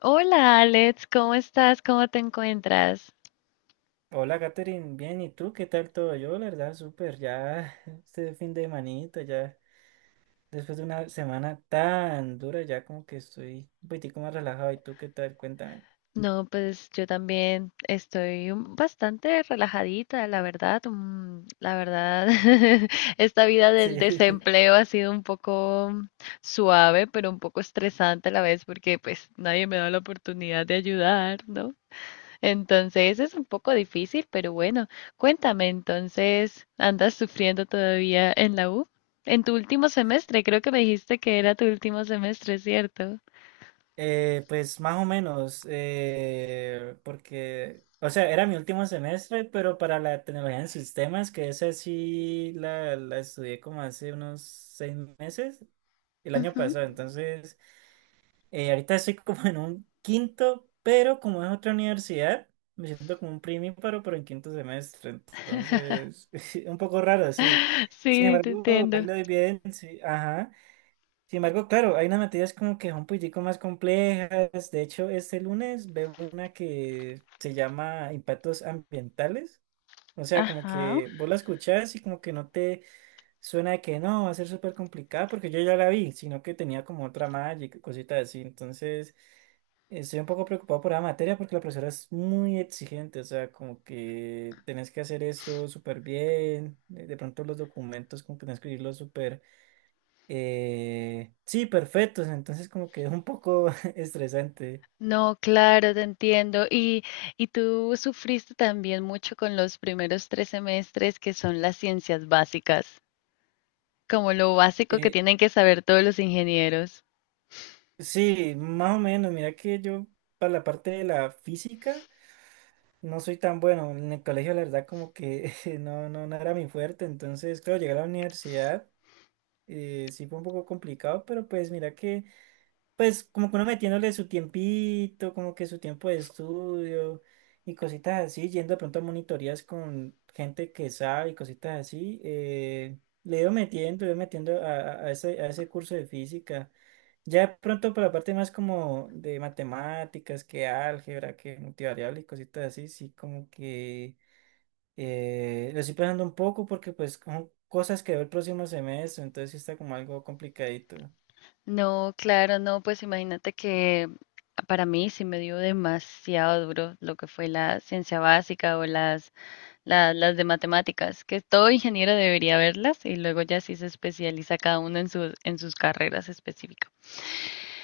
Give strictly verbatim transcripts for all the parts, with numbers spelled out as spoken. Hola Alex, ¿cómo estás? ¿Cómo te encuentras? Hola, Katherine, bien, ¿y tú qué tal todo? Yo, la verdad, súper, ya este fin de manito, ya después de una semana tan dura, ya como que estoy un poquitico más relajado. ¿Y tú qué tal? Cuéntame. No, pues yo también estoy un- bastante relajadita, la verdad. mm, La verdad, esta vida del Sí, desempleo ha sido un poco mm, suave, pero un poco estresante a la vez porque pues nadie me da la oportunidad de ayudar, ¿no? Entonces es un poco difícil, pero bueno, cuéntame, entonces, ¿andas sufriendo todavía en la U? En tu último semestre, creo que me dijiste que era tu último semestre, ¿cierto? eh, pues más o menos, eh, porque, o sea, era mi último semestre, pero para la tecnología en sistemas, que esa sí la, la estudié como hace unos seis meses, el año Ujú. pasado, entonces. Eh, ahorita estoy como en un quinto, pero como es otra universidad, me siento como un primíparo, pero en quinto semestre. Entonces, un poco raro, sí. Sin Sí, te embargo, ahí entiendo. le doy bien, sí. Ajá. Sin embargo, claro, hay unas materias como que son un poquitico más complejas. De hecho, este lunes veo una que se llama impactos ambientales. O sea, como Ajá. que vos la escuchás y como que no te suena que no, va a ser súper complicada porque yo ya la vi, sino que tenía como otra malla y cositas así. Entonces, estoy un poco preocupado por la materia porque la profesora es muy exigente, o sea, como que tenés que hacer esto súper bien, de de pronto los documentos como que tenés que escribirlos súper, eh, sí, perfectos, entonces como que es un poco estresante. No, claro, te entiendo. Y, y tú sufriste también mucho con los primeros tres semestres que son las ciencias básicas, como lo básico que Eh, tienen que saber todos los ingenieros. sí, más o menos, mira que yo para la parte de la física. No soy tan bueno. En el colegio, la verdad, como que no, no, no era mi fuerte. Entonces, claro, llegué a la universidad, eh, sí fue un poco complicado, pero pues mira que, pues como que uno metiéndole su tiempito, como que su tiempo de estudio y cositas así, yendo de pronto a monitorías con gente que sabe y cositas así, eh, le iba metiendo, le iba metiendo a, a- a ese, a ese curso de física. Ya de pronto por la parte más como de matemáticas, que álgebra, que multivariable y cositas así, sí como que eh, lo estoy pensando un poco porque pues son cosas que veo el próximo semestre, entonces sí está como algo complicadito. No, claro, no, pues imagínate que para mí sí me dio demasiado duro lo que fue la ciencia básica o las, la- las de matemáticas, que todo ingeniero debería verlas y luego ya sí se especializa cada uno en sus, en sus carreras específicas.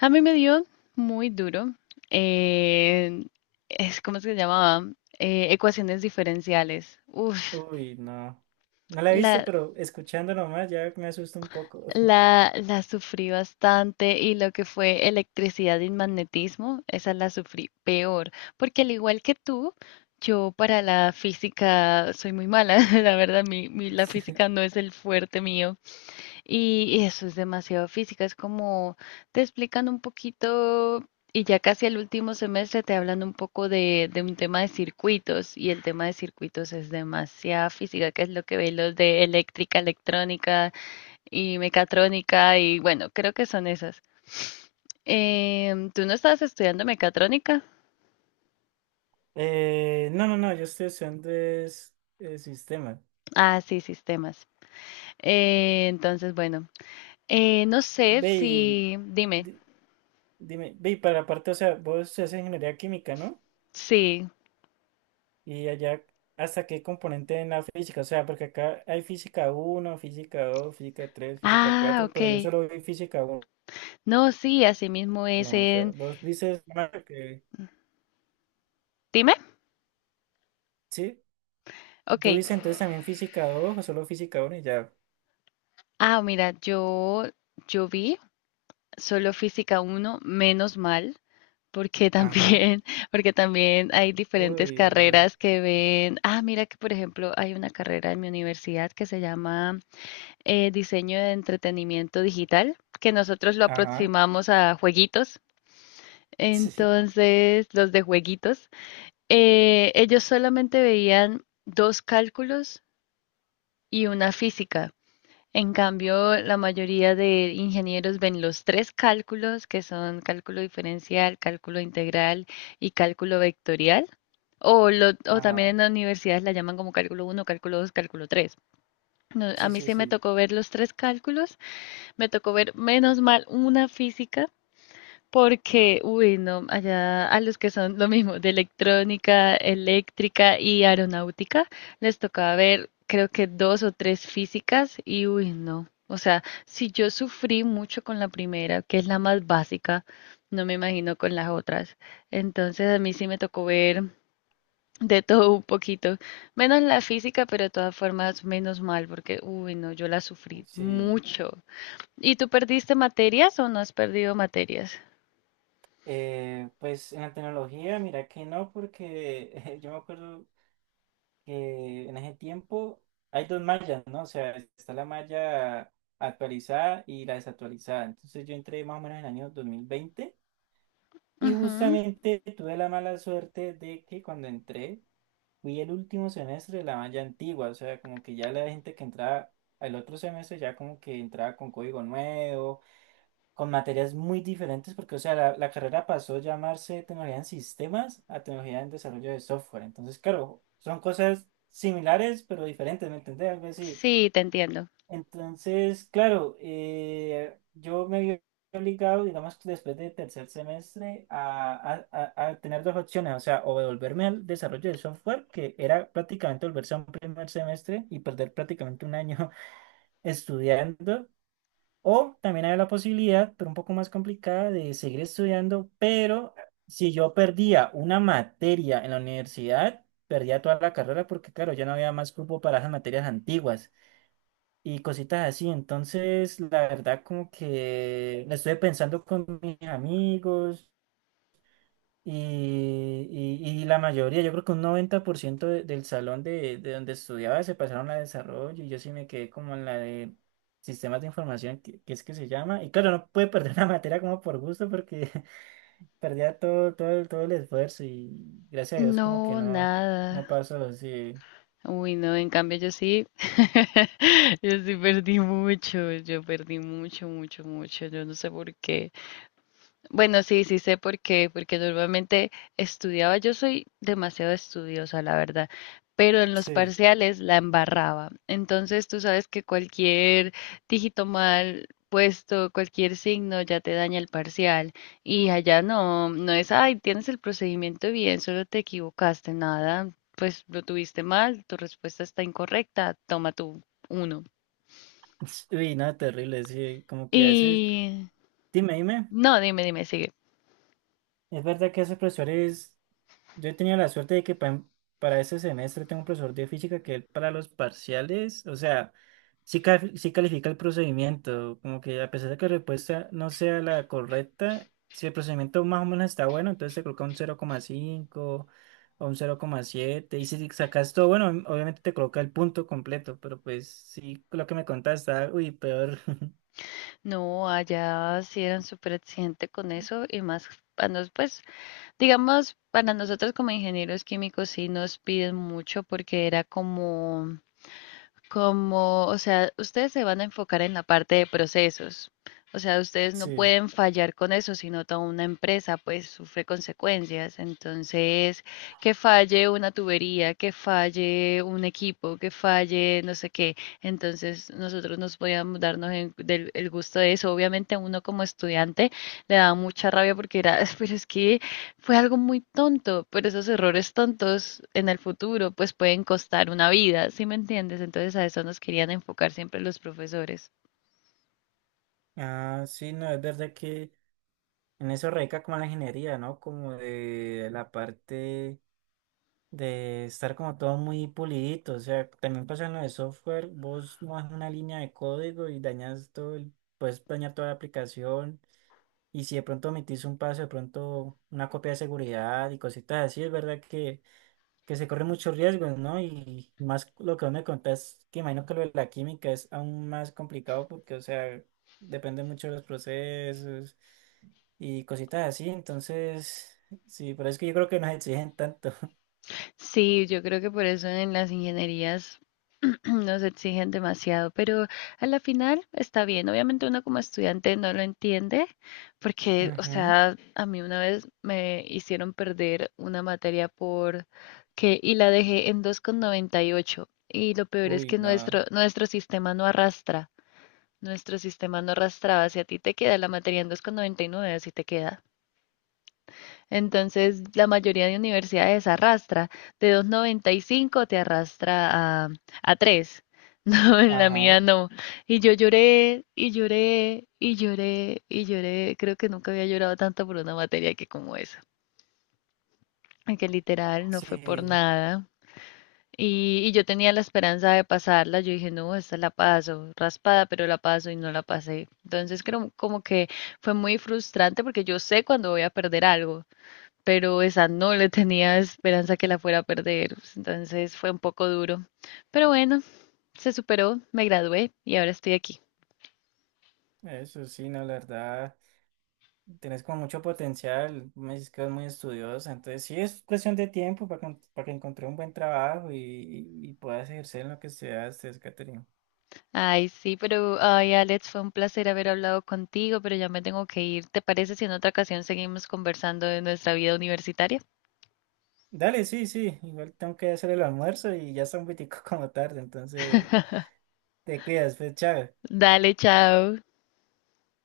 A mí me dio muy duro, eh, es, ¿cómo se llamaba? Eh, ecuaciones diferenciales. Uf, Uy, no. No la he visto, la, pero escuchando nomás ya me asusta un poco. la, la sufrí bastante y lo que fue electricidad y magnetismo, esa la sufrí peor, porque al igual que tú, yo para la física soy muy mala, la verdad, mi, mi- la física no es el fuerte mío y, eso es demasiado física, es como te explican un poquito y ya casi al último semestre te hablan un poco de, de un tema de circuitos y el tema de circuitos es demasiada física, que es lo que ve los de eléctrica, electrónica y mecatrónica y bueno, creo que son esas. Em, ¿tú no estabas estudiando mecatrónica? Eh, no, no, no, yo estoy usando es, eh, sistema. Ah, sí, sistemas. Eh, entonces, bueno, eh, no sé Ve y si, dime, di- dime, ve y para la parte, o sea, vos haces ingeniería química, ¿no? sí. Y allá, ¿hasta qué componente en la física? O sea, porque acá hay física uno, física dos, física tres, física Ah, cuatro, ok. pero yo solo vi física uno. No, sí, así mismo es O sea, en... vos dices, Mario, que Dime, sí, ok. tú dices entonces también física dos o solo física uno y ya. Ah, mira, yo, yo vi solo física uno menos mal. Porque Ajá. también, porque también hay diferentes Uy, eh, carreras que ven, ah, mira que por ejemplo hay una carrera en mi universidad que se llama eh, Diseño de Entretenimiento Digital, que nosotros lo ajá. aproximamos a jueguitos. Sí, Entonces, los de jueguitos, eh, ellos solamente veían dos cálculos y una física. En cambio, la mayoría de ingenieros ven los tres cálculos, que son cálculo diferencial, cálculo integral y cálculo vectorial, o, lo- o también en ajá. las universidades la llaman como cálculo uno, cálculo dos, cálculo tres. No, a Sí, mí sí, sí me sí. tocó ver los tres cálculos, me tocó ver menos mal una física porque, uy, no, allá a los que son lo mismo, de electrónica, eléctrica y aeronáutica, les tocaba ver, creo que dos o tres físicas y, uy, no. O sea, si yo sufrí mucho con la primera, que es la más básica, no me imagino con las otras. Entonces a mí sí me tocó ver de todo un poquito, menos la física, pero de todas formas menos mal, porque, uy, no, yo la sufrí Sí. mucho. ¿Y tú perdiste materias o no has perdido materias? Eh, pues en la tecnología, mira que no, porque yo me acuerdo que en ese tiempo hay dos mallas, ¿no? O sea, está la malla actualizada y la desactualizada. Entonces yo entré más o menos en el año dos mil veinte y Ujú. justamente tuve la mala suerte de que cuando entré fui el último semestre de la malla antigua, o sea, como que ya la gente que entraba al otro semestre ya como que entraba con código nuevo, con materias muy diferentes, porque, o sea, la, la carrera pasó a llamarse tecnología en sistemas a tecnología en desarrollo de software. Entonces, claro, son cosas similares, pero diferentes, ¿me entendés? Algo así. Sí, te entiendo. Entonces, claro, eh, yo me vi obligado, digamos, que después de tercer semestre, a, a- a- a tener dos opciones, o sea, o devolverme al desarrollo de software, que era prácticamente volverse a un primer semestre y perder prácticamente un año estudiando, o también hay la posibilidad, pero un poco más complicada, de seguir estudiando, pero si yo perdía una materia en la universidad, perdía toda la carrera porque, claro, ya no había más cupo para esas materias antiguas y cositas así. Entonces, la verdad, como que la estuve pensando con mis amigos. Y, y- y la mayoría, yo creo que un noventa por ciento de- del salón de, de donde estudiaba se pasaron a desarrollo y yo sí me quedé como en la de sistemas de información, que, que es que se llama. Y claro, no pude perder la materia como por gusto porque perdía todo, todo, el- todo el esfuerzo y gracias a Dios como que No, no, no nada. pasó, sí. Uy, no, en cambio yo sí, yo sí perdí mucho, yo perdí mucho, mucho, mucho, yo no sé por qué. Bueno, sí, sí sé por qué, porque normalmente estudiaba, yo soy demasiado estudiosa, la verdad, pero en los Sí. parciales la embarraba. Entonces tú sabes que cualquier dígito mal puesto, cualquier signo ya te daña el parcial y allá no, no es, ay, tienes el procedimiento bien, solo te equivocaste, nada, pues lo tuviste mal, tu respuesta está incorrecta, toma tu uno. Uy, no, terrible, sí, como que a veces, Y dime, dime, no, dime, dime, sigue. ¿es verdad que esos profesores... Yo he tenido la suerte de que pa- para este semestre tengo un profesor de física que él para los parciales, o sea, sí, ca- sí califica el procedimiento, como que a pesar de que la respuesta no sea la correcta, si el procedimiento más o menos está bueno, entonces te coloca un cero coma cinco o un cero coma siete y si sacas todo bueno, em, obviamente te coloca el punto completo, pero pues sí, lo que me contaste está, uy, peor. No, allá sí eran súper exigente con eso y más para nos, pues, digamos, para nosotros como ingenieros químicos sí nos piden mucho porque era como como, o sea, ustedes se van a enfocar en la parte de procesos. O sea, ustedes no Sí, pueden fallar con eso, sino toda una empresa pues sufre consecuencias. Entonces, que falle una tubería, que falle un equipo, que falle no sé qué. Entonces, nosotros nos podíamos darnos en- del- el gusto de eso. Obviamente, uno como estudiante le da mucha rabia porque era, pero es que fue algo muy tonto, pero esos errores tontos en el futuro pues pueden costar una vida, ¿sí me entiendes? Entonces a eso nos querían enfocar siempre los profesores. ah, sí, no, es verdad que en eso radica como la ingeniería, ¿no? Como de la parte de estar como todo muy pulidito. O sea, también pasa en lo de software, vos mojas una línea de código y dañas todo el, puedes dañar toda la aplicación. Y si de pronto omitís un paso, de pronto una copia de seguridad y cositas así, es verdad que, que se corren muchos riesgos, ¿no? Y más lo que vos me contás, que imagino que lo de la química es aún más complicado porque, o sea, depende mucho de los procesos y cositas así. Entonces, sí, pero es que yo creo que nos exigen tanto. Sí, yo creo que por eso en las ingenierías nos exigen demasiado, pero a la final está bien. Obviamente uno como estudiante no lo entiende, porque, o Ujú. sea, a mí una vez me hicieron perder una materia por que y la dejé en dos coma noventa y ocho y ocho y lo peor es Uy, que no. nuestro nuestro sistema no arrastra. Nuestro sistema no arrastraba si a ti te queda la materia en dos coma noventa y nueve, así te queda. Entonces, la mayoría de universidades arrastra, de dos coma noventa y cinco te arrastra a, a tres No, en la Ajá. mía no. Y yo lloré, y lloré, y lloré, y lloré. Creo que nunca había llorado tanto por una materia que como esa. Que literal no fue por Sí, nada. Y, y yo tenía la esperanza de pasarla, yo dije, no, esta la paso, raspada, pero la paso y no la pasé. Entonces creo como que fue muy frustrante porque yo sé cuando voy a perder algo, pero esa no le tenía esperanza que la fuera a perder. Entonces fue un poco duro. Pero bueno, se superó, me gradué y ahora estoy aquí. eso sí, no, la verdad, tenés como mucho potencial, me dices que es muy estudiosa, entonces sí es cuestión de tiempo para, con- para que encontré un buen trabajo y, y- y puedas ejercer en lo que estudiaste, Catherine. Ay, sí, pero, ay, Alex, fue un placer haber hablado contigo, pero ya me tengo que ir. ¿Te parece si en otra ocasión seguimos conversando de nuestra vida universitaria? Dale, sí, sí, igual tengo que hacer el almuerzo y ya está un poquitico como tarde, entonces te cuidas, pues, chao. Dale, chao.